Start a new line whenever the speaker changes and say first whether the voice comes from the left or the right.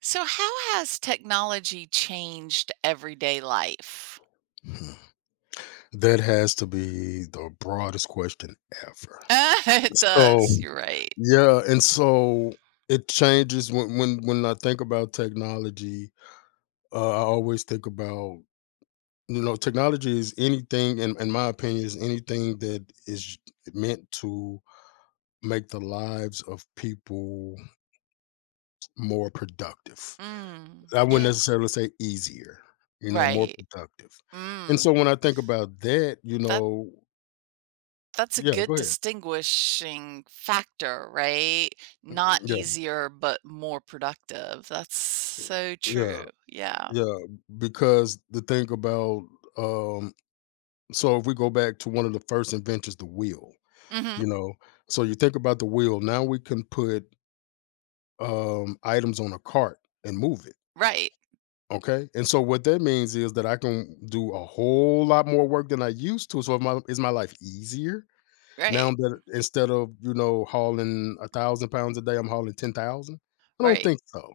right: So, how has technology changed everyday life?
left: Hmm. That has to be the broadest question ever.
right: It
left: So,
right: does. You're right.
left: yeah, and so it changes when I think about technology. I always think about, you know, technology is anything in my opinion is anything that is meant to make the lives of people more productive.
right: Mm,
left: I wouldn't
right: yes.
left: necessarily say easier, you know, more
right: Right.
left: productive. And
right: Mm,
left: so when I think about that, you
right: that
left: know,
right: that's a
left: yeah,
right: good
left: go ahead.
right: distinguishing factor, right? Not
left: Mm, yeah.
right: easier, but more productive. That's so
left: Yeah.
right: true. Yeah.
left: Yeah, because the thing about um, so if we go back to one of the first inventions, the wheel,
right: Hmm.
left: you know, so you think about the wheel. Now we can put items on a cart and move it.
right: Right.
left: Okay, and so what that means is that I can do a whole lot more work than I used to. So if my is my life easier now
right: Right.
left: that instead of, you know, hauling 1,000 pounds a day, I'm hauling 10,000. I don't
right: Right.
left: think so.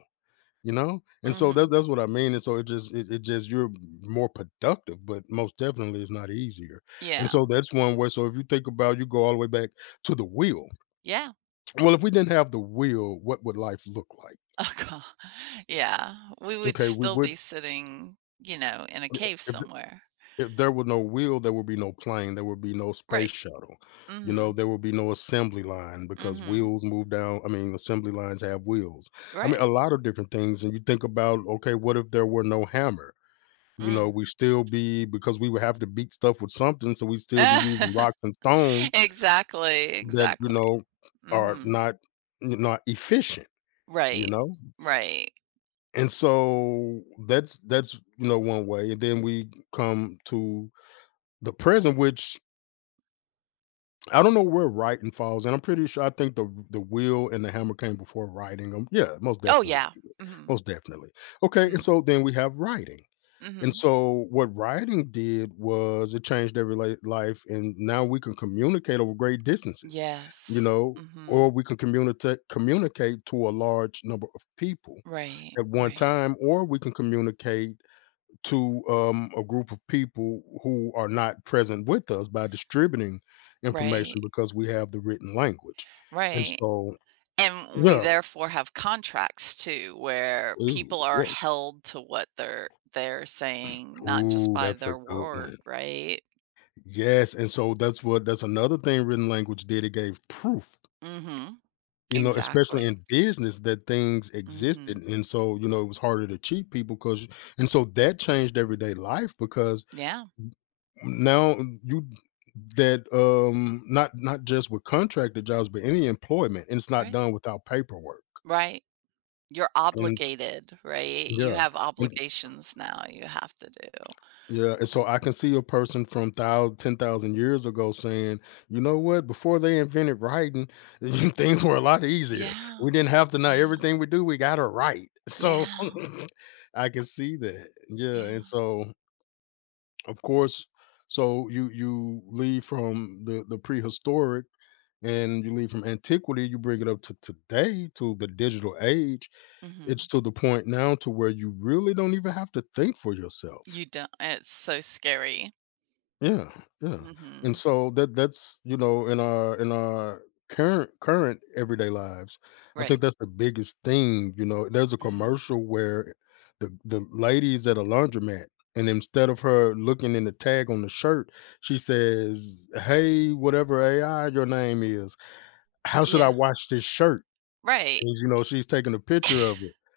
left: You know, and so that's
right: Hmm.
left: that's what I mean. And so it just it just you're more productive, but most definitely it's not easier. And
right: Yeah.
left: so that's one way. So if you think about, you go all the way back to the wheel.
right: Yeah.
left: Well, if we didn't have the wheel, what would life look like?
right: Oh, God. Yeah. We would
left: Okay, we
right: still
left: would,
right: be sitting, you know, in a
left: yeah,
right: cave
left: if,
right: somewhere.
left: th- if there was no wheel, there would be no plane, there would be no space
right: Right.
left: shuttle. You know,
right: Mhm,
left: there would be no assembly line because
right: mhm,
left: wheels move down. I mean, assembly lines have wheels. I mean,
right: right,
left: a lot of different things. And you think about, okay, what if there were no hammer? You know,
right: mm.
left: we still be, because we would have to beat stuff with something, so we still be using rocks and stones
right: Exactly,
left: that, you
right: exactly.
left: know, are
right: Mhm,
left: not efficient, you
right: right,
left: know?
right: right.
left: And so that's, you know, one way, and then we come to the present, which I don't know where writing falls. And I'm pretty sure I think the wheel and the hammer came before writing 'em. Yeah, most
right: Oh,
left: definitely,
right: yeah, mhm,
left: most definitely. Okay, and
right: mhm,
left: so then we have writing. And
right: mhm.
left: so what writing did was it changed life, and now we can communicate over great distances, you
right: Yes,
left: know, or
right: mhm.
left: we can communicate to a large number of people
right: Right,
left: at one
right: right,
left: time, or we can communicate to a group of people who are not present with us by distributing
right: right,
left: information because we have the written language. And
right: right,
left: so,
right: and we
left: yeah,
right: therefore have contracts too, where
left: ooh,
right: people are
left: yes,
right: held to what they're saying, not just
left: ooh,
right: by
left: that's a
right: their
left: good
right: word,
left: one.
right: right?
left: Yes, and so that's what, that's another thing written language did. It gave proof,
right: Mhm,
left: you know, especially
right: exactly.
left: in business that things existed.
right: Mhm,
left: And so, you know, it was harder to cheat people because, and so that changed everyday life because
right: yeah,
left: now you, that not just with contracted jobs, but any employment, and it's not
right: right,
left: done without paperwork.
right: right. You're
left: And
right: obligated, right? You
left: yeah.
right: have
left: And
right: obligations now you have to do.
left: yeah, and so I can see a person from thousand, 10,000 years ago saying, "You know what? Before they invented writing, things were a lot easier.
right: Yeah,
left: We didn't have to know
right: yeah,
left: everything we do, we gotta write." So,
right: yeah,
left: I can see that. Yeah, and
right: yeah.
left: so, of course, so you leave from the prehistoric and you leave from antiquity, you bring it up to today, to the digital age. It's
right: Mhm.
left: to the point now to where you really don't even have to think for yourself.
right: You don't it's so scary.
left: Yeah, yeah. And
right: Mhm.
left: so that's, you know, in our current everyday lives, I think
right: Right.
left: that's the biggest thing, you know. There's a
right: Mhm.
left: commercial where the lady's at a laundromat, and instead of her looking in the tag on the shirt, she says, "Hey, whatever AI your name is, how should I
right: Yeah,
left: wash this shirt?"
right: right.
left: And you know, she's taking a picture of it.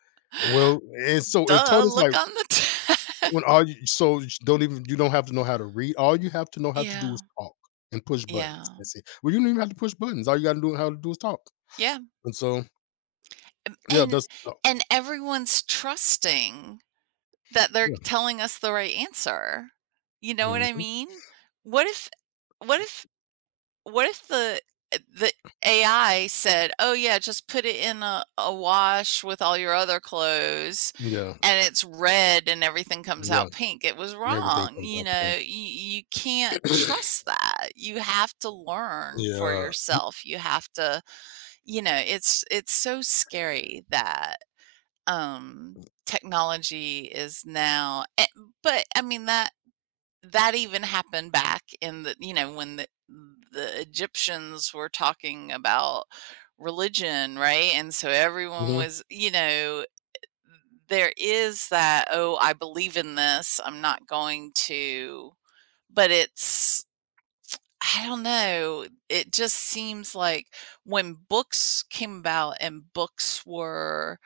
left: Well, and so it
right: Duh,
left: told us
right: look
left: like,
right: on the ta
left: when all you, so you don't even, you don't have to know how to read. All you have to know how to do
right: Yeah,
left: is talk and push buttons.
right: yeah,
left: That's it. Well, you don't even have to push buttons. All you gotta do how to do is talk.
right: yeah,
left: And so,
right: um,
left: yeah,
right: and
left: that's oh,
right: and everyone's trusting that they're
left: yeah,
right: telling us the right answer. You know what I
left: mhm,
right: mean? What if what if What if the AI said, "Oh, yeah, just put it in a wash with all your other clothes,"
left: yeah,
right: and it's red and everything comes
left: yeah.
right: out pink? It was
left: Everything
right: wrong,
left: comes
right: you
left: out pink.
right: know? You can't trust that. You have to learn for
left: yeah.
right: yourself. You have to you know, it's so scary that, um, technology is now but, I mean, that that even happened back in the you know when the Egyptians were talking about religion, right? And so everyone
left: Hmm.
right: was, you know, there is that, oh, I believe in this. I'm not going to, but it's, I don't know. It just seems like when books came about and books were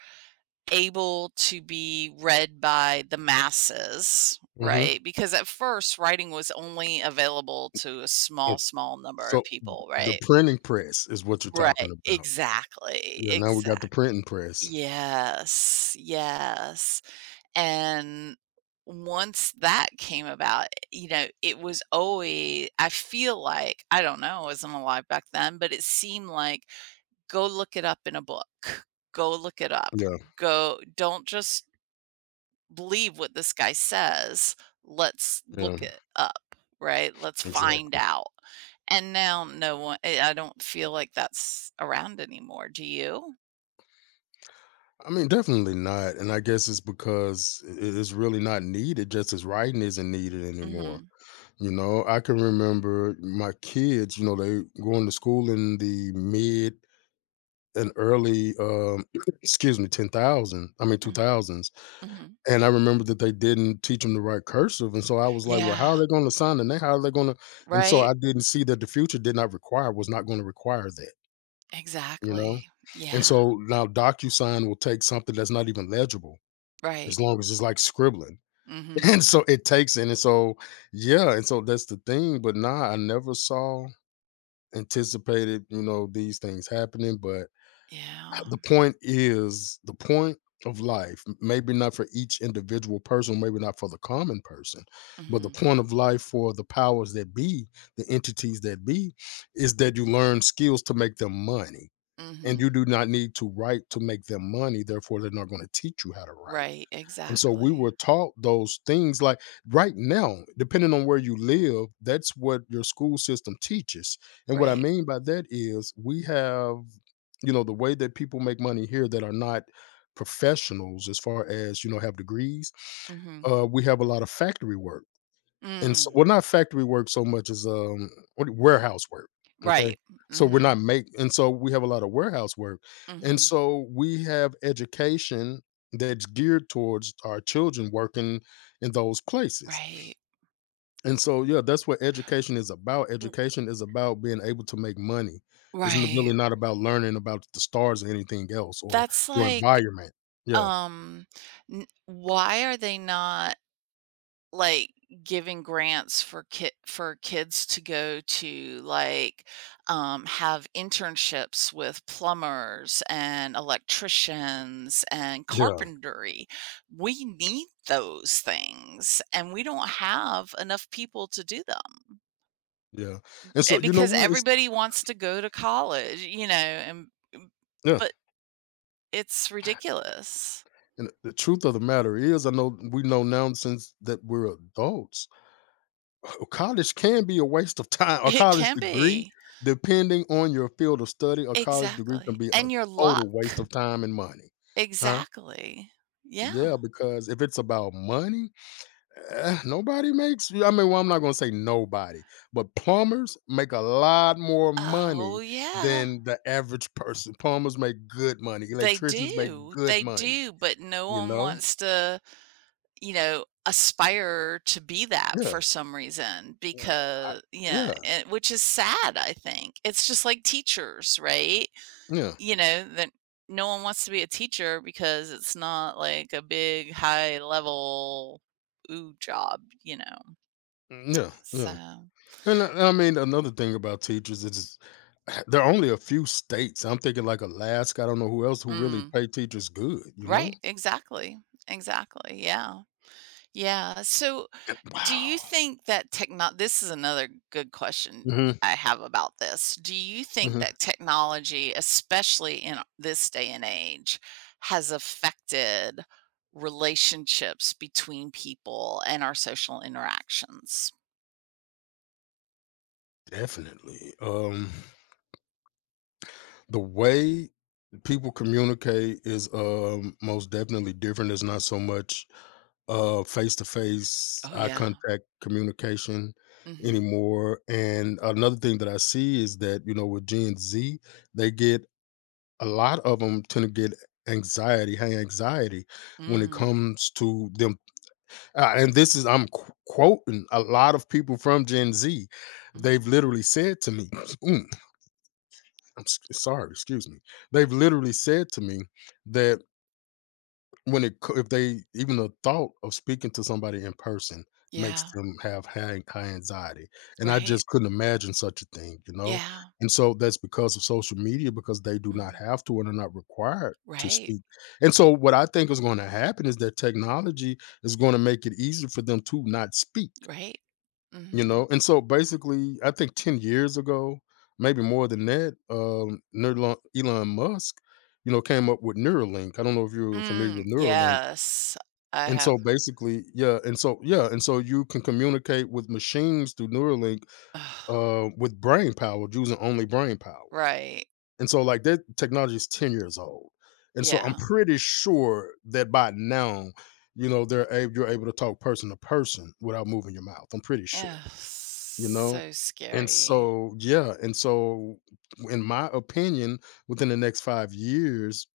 right: able to be read by the masses,
left: Hmm.
right: right? Because at first, writing was only available to a small, small number of
left: So
right: people,
left: the
right: right?
left: printing press is what you're
right: Right.
left: talking about.
right: Exactly.
left: Yeah. Now we got the
right: Exactly.
left: printing press.
right: Yes. Yes. And once that came about, you know, it was always, I feel like, I don't know, I wasn't alive back then, but it seemed like go look it up in a book, go look it up.
left: Yeah.
right: Go, don't just believe what this guy says. Let's
left: Yeah.
right: look it up, right? Let's find
left: Exactly.
right: out. And now no one I don't feel like that's around anymore. Do you?
left: I mean, definitely not. And I guess it's because it's really not needed, just as writing isn't needed anymore.
right: Mhm.
left: You know, I can remember my kids, you know, they going to school in the mid and early excuse me 10,000 I mean
right: Mm,
left: 2000s,
right: mhm.
left: and I remember that they didn't teach them to write cursive. And so I was like, well, how
right: Yeah,
left: are they going to sign the name, how are they going to, and so
right: right?
left: I didn't see that the future did not require, was not going to require that, you know.
right: Exactly.
left: And
right: Yeah,
left: so now DocuSign will take something that's not even legible,
right: right.
left: as long as it's like scribbling.
right: Mhm.
left: And so it takes, and so yeah, and so that's the thing, but nah, I never saw, anticipated, you know, these things happening. But
right: Yeah.
left: the point is, the point of life, maybe not for each individual person, maybe not for the common person, but the
right: Mhm.
left: point of life for the powers that be, the entities that be, is that you learn skills to make them money. And you
right: Mhm.
left: do not need to write to make them money. Therefore, they're not going to teach you how to write.
right: Right,
left: And so we
right: exactly.
left: were taught those things like right now, depending on where you live, that's what your school system teaches. And what I
right: Right.
left: mean by that is we have, you know, the way that people make money here that are not professionals as far as, you know, have degrees,
right: Mhm.
left: we have a lot of factory work. And so,
right: Mm.
left: well, not factory work so much as, what warehouse work, okay?
right: Right.
left: So we're
right: Mhm.
left: not make, and so we have a lot of warehouse work, and
right: Mhm.
left: so we have education that's geared towards our children working in those places.
right: Right.
left: And so, yeah, that's what education is about.
right: R
left: Education is about being able to make money. It's n
right: right.
left: really not about learning about the stars or anything else or
right: That's
left: your
right: like
left: environment. Yeah,
right: Um, n why are they not, like, giving grants for ki for kids to go to, like, have internships with plumbers and electricians and
left: yeah,
right: carpentry? We need those things, and we don't have enough people to do them,
left: yeah. And so you know
right: because
left: what? It's
right: everybody wants to go to college, you know, and
left: yeah.
right: but it's ridiculous.
left: And the truth of the matter is, I know we know now since that we're adults, college can be a waste of time. A
right: It
left: college
right: can
left: degree,
right: be.
left: depending on your field of study, a college degree can
right: Exactly,
left: be a
right: and your luck.
left: total waste of time and money. Huh?
right: Exactly. Yeah.
left: Yeah, because if it's about money, eh, nobody makes. I mean, well, I'm not going to say nobody, but plumbers make a lot more
right: Oh,
left: money
right: yeah.
left: than the average person. Plumbers make good money. Electricians make good
right: They
left: money.
right: do, but no
left: You
right: one
left: know?
right: wants to, you know, aspire to be that
left: Yeah.
right: for some reason.
left: Yeah.
right: Because, yeah,
left: Yeah.
right: and which is sad, I think. It's just like teachers, right?
left: Yeah,
right: You know, that no one wants to be a teacher because it's not like a big high level, ooh, job, you know?
left: mm, yeah, yeah.
right: So,
left: And I mean, another thing about teachers is there are only a few states. I'm thinking like Alaska. I don't know who else who really
right: mm.
left: pay teachers good. You know?
right: Right, exactly. Exactly. Yeah. Yeah. So, do you
left: Wow.
right: think that techno this is another good question
left: Hmm.
right: I have about this. Do you think
left: Hmm.
right: that technology, especially in this day and age, has affected relationships between people and our social interactions?
left: Definitely. The way people communicate is most definitely different. It's not so much face to face
right: Oh,
left: eye
right: yeah.
left: contact communication
right: Mhm.
left: anymore. And another thing that I see is that, you know, with Gen Z, they get, a lot of them tend to get anxiety, high anxiety, when it
right: Mm.
left: comes to them, and this is I'm qu quoting a lot of people from Gen Z.
right: Mhm.
left: They've literally said to me, mm, I'm s sorry, excuse me. They've literally said to me that when it co, if they even the thought of speaking to somebody in person makes
right: Yeah.
left: them have high anxiety, and I
right: Right.
left: just couldn't imagine such a thing, you know?
right: Yeah.
left: And so that's because of social media, because they do not
right: Mhm.
left: have to and are not required to
right: Right.
left: speak. And so what I think is gonna happen is that technology is gonna make it easier for them to not speak,
right: Right.
left: you
right: Mhm.
left: know? And so basically, I think 10 years ago, maybe more than that, Nerlon Elon Musk, you know, came up with Neuralink. I don't know if you're familiar
right: Mm,
left: with Neuralink.
right: yes. I
left: And so
right: have.
left: basically yeah, and so you can communicate with machines through Neuralink,
right: Ugh,
left: with brain power, using only brain power.
right: right.
left: And so, like, that technology is 10 years old. And so I'm
right: Yeah.
left: pretty sure that by now, you know, they're able, you're able to talk person to person without moving your mouth, I'm pretty sure,
right: Ugh,
left: you know?
right: so
left: And
right: scary.
left: so yeah, and so in my opinion, within the next 5 years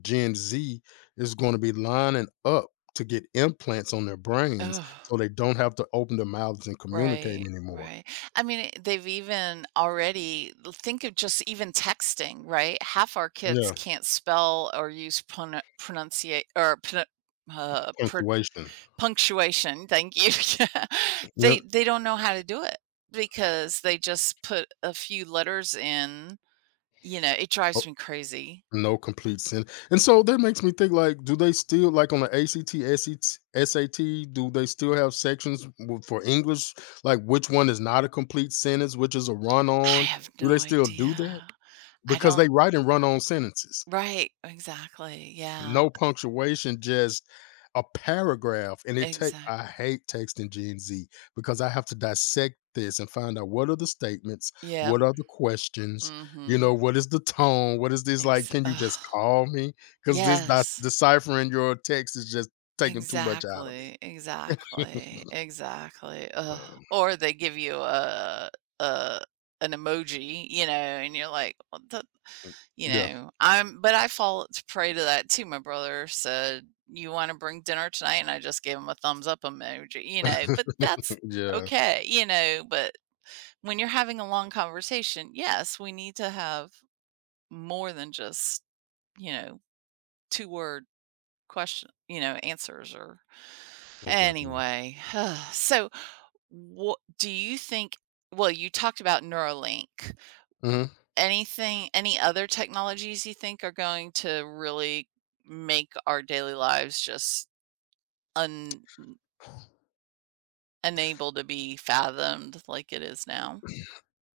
left: Gen Z is going to be lining up to get implants on their brains
right: Oh,
left: so they don't have to open their mouths and communicate
right: right,
left: anymore.
right: right. I mean, they've even already l- think of just even texting, right? Half our kids
left: Yeah,
right: can't spell or use pron- pronunciate or pron- pr-
left: punctuation.
right: punctuation. Thank you. Yeah.
left: Yep.
right: They don't know how to do it because they just put a few letters in. You know, it drives
left: Oh,
right: me crazy.
left: no complete sin. And so that makes me think like, do they still, like on the ACT, SAT, do they still have sections for English? Like, which one is not a complete sentence, which is a run
right: I
left: on?
right: have
left: Do
right: no
left: they still do that?
right: idea. I
left: Because they
right: don't.
left: write and run on sentences.
right: Right, exactly, yeah,
left: No punctuation, just a paragraph, and it take, I
right: exactly.
left: hate texting Gen Z because I have to dissect this and find out what are the statements,
right: Yep,
left: what are the questions, you
right: mhm,
left: know, what is the tone, what is this like?
right: ex
left: Can you
right: ugh,
left: just call me? Because this
right: yes,
left: deciphering your text is just taking too much out of me.
right: exactly, exactly, exactly, ugh,
left: Um,
right: or they give you a an emoji, you know, and you're like, "What the" you
left: yeah,
right: know, I'm but I fall t prey to that too, my brother said, "You wanna bring dinner tonight?" and I just gave him a thumbs up emoji, you know, but that's
left: yeah,
right: okay, you know, but when you're having a long conversation, yes, we need to have more than just, you know, two word question, you know, answers or
left: most definitely.
right: anyway. So, what do you think? Well, you talked about Neuralink.
left: Mhm.
right: Anything, any other technologies you think are going to really make our daily lives just un- unable to be fathomed like it is now?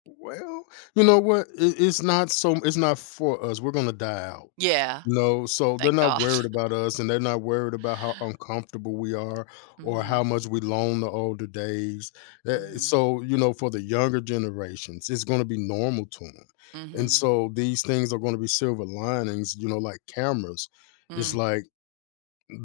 left: Well, you know what? It, it's not so. It's not for us. We're gonna die out.
right: Yeah,
left: You know, so they're
right: thank
left: not
right: God.
left: worried about us, and they're not worried about how uncomfortable we are or
right: Mm-hmm,
left: how much we loan the older days. Eh,
right: mm-hmm,
left: so, you know, for the younger generations, it's going to be normal to them,
right: mm-hmm,
left: and
right: mm.
left: so these things are going to be silver linings. You know, like cameras. It's
right: Mm.
left: like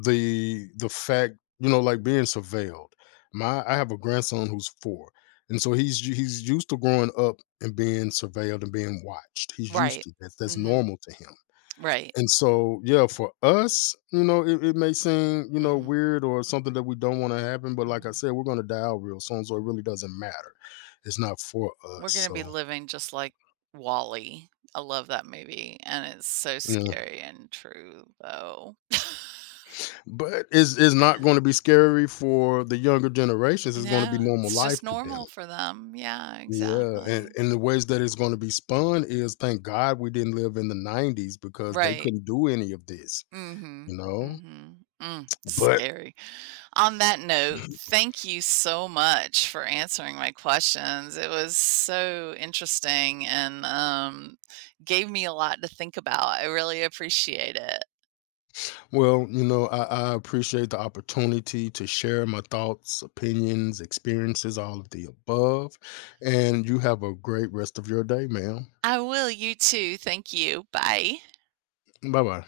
left: the fact, you know, like being surveilled. My i have a grandson who's four, and so he's used to growing up and being surveilled and being watched. He's used
right: Right.
left: to that, that's
right: Mhm.
left: normal to him.
right: Right.
left: And so yeah, for us, you know, it may seem, you know,
right: Mhm.
left: weird or something that we don't want to happen, but like I
right: Mhm.
left: said, we're going to die out real soon, so it really doesn't matter. It's not for us,
right: We're gonna be
left: so
right: living just like Wally. I love that movie, and it's so
left: yeah.
right: scary and true, though.
left: But it's not going to be scary for the younger generations, it's going to be
right: No,
left: normal
right: it's just
left: life to them.
right: normal for them. Yeah,
left: Yeah,
right: exactly.
left: and the ways that it's gonna be spun is, thank God we didn't live in the 90s because they
right: Right.
left: couldn't do any of this,
right: Mhm.
left: you know?
right: Mhm. Mm,
left: But,
right: scary. On that note, thank you so much for answering my questions. It was so interesting and, gave me a lot to think about. I really appreciate it.
left: well, you know, I appreciate the opportunity to share my thoughts, opinions, experiences, all of the above, and you have a great rest of your day, ma'am.
right: I will. You too. Thank you. Bye.
left: Bye-bye.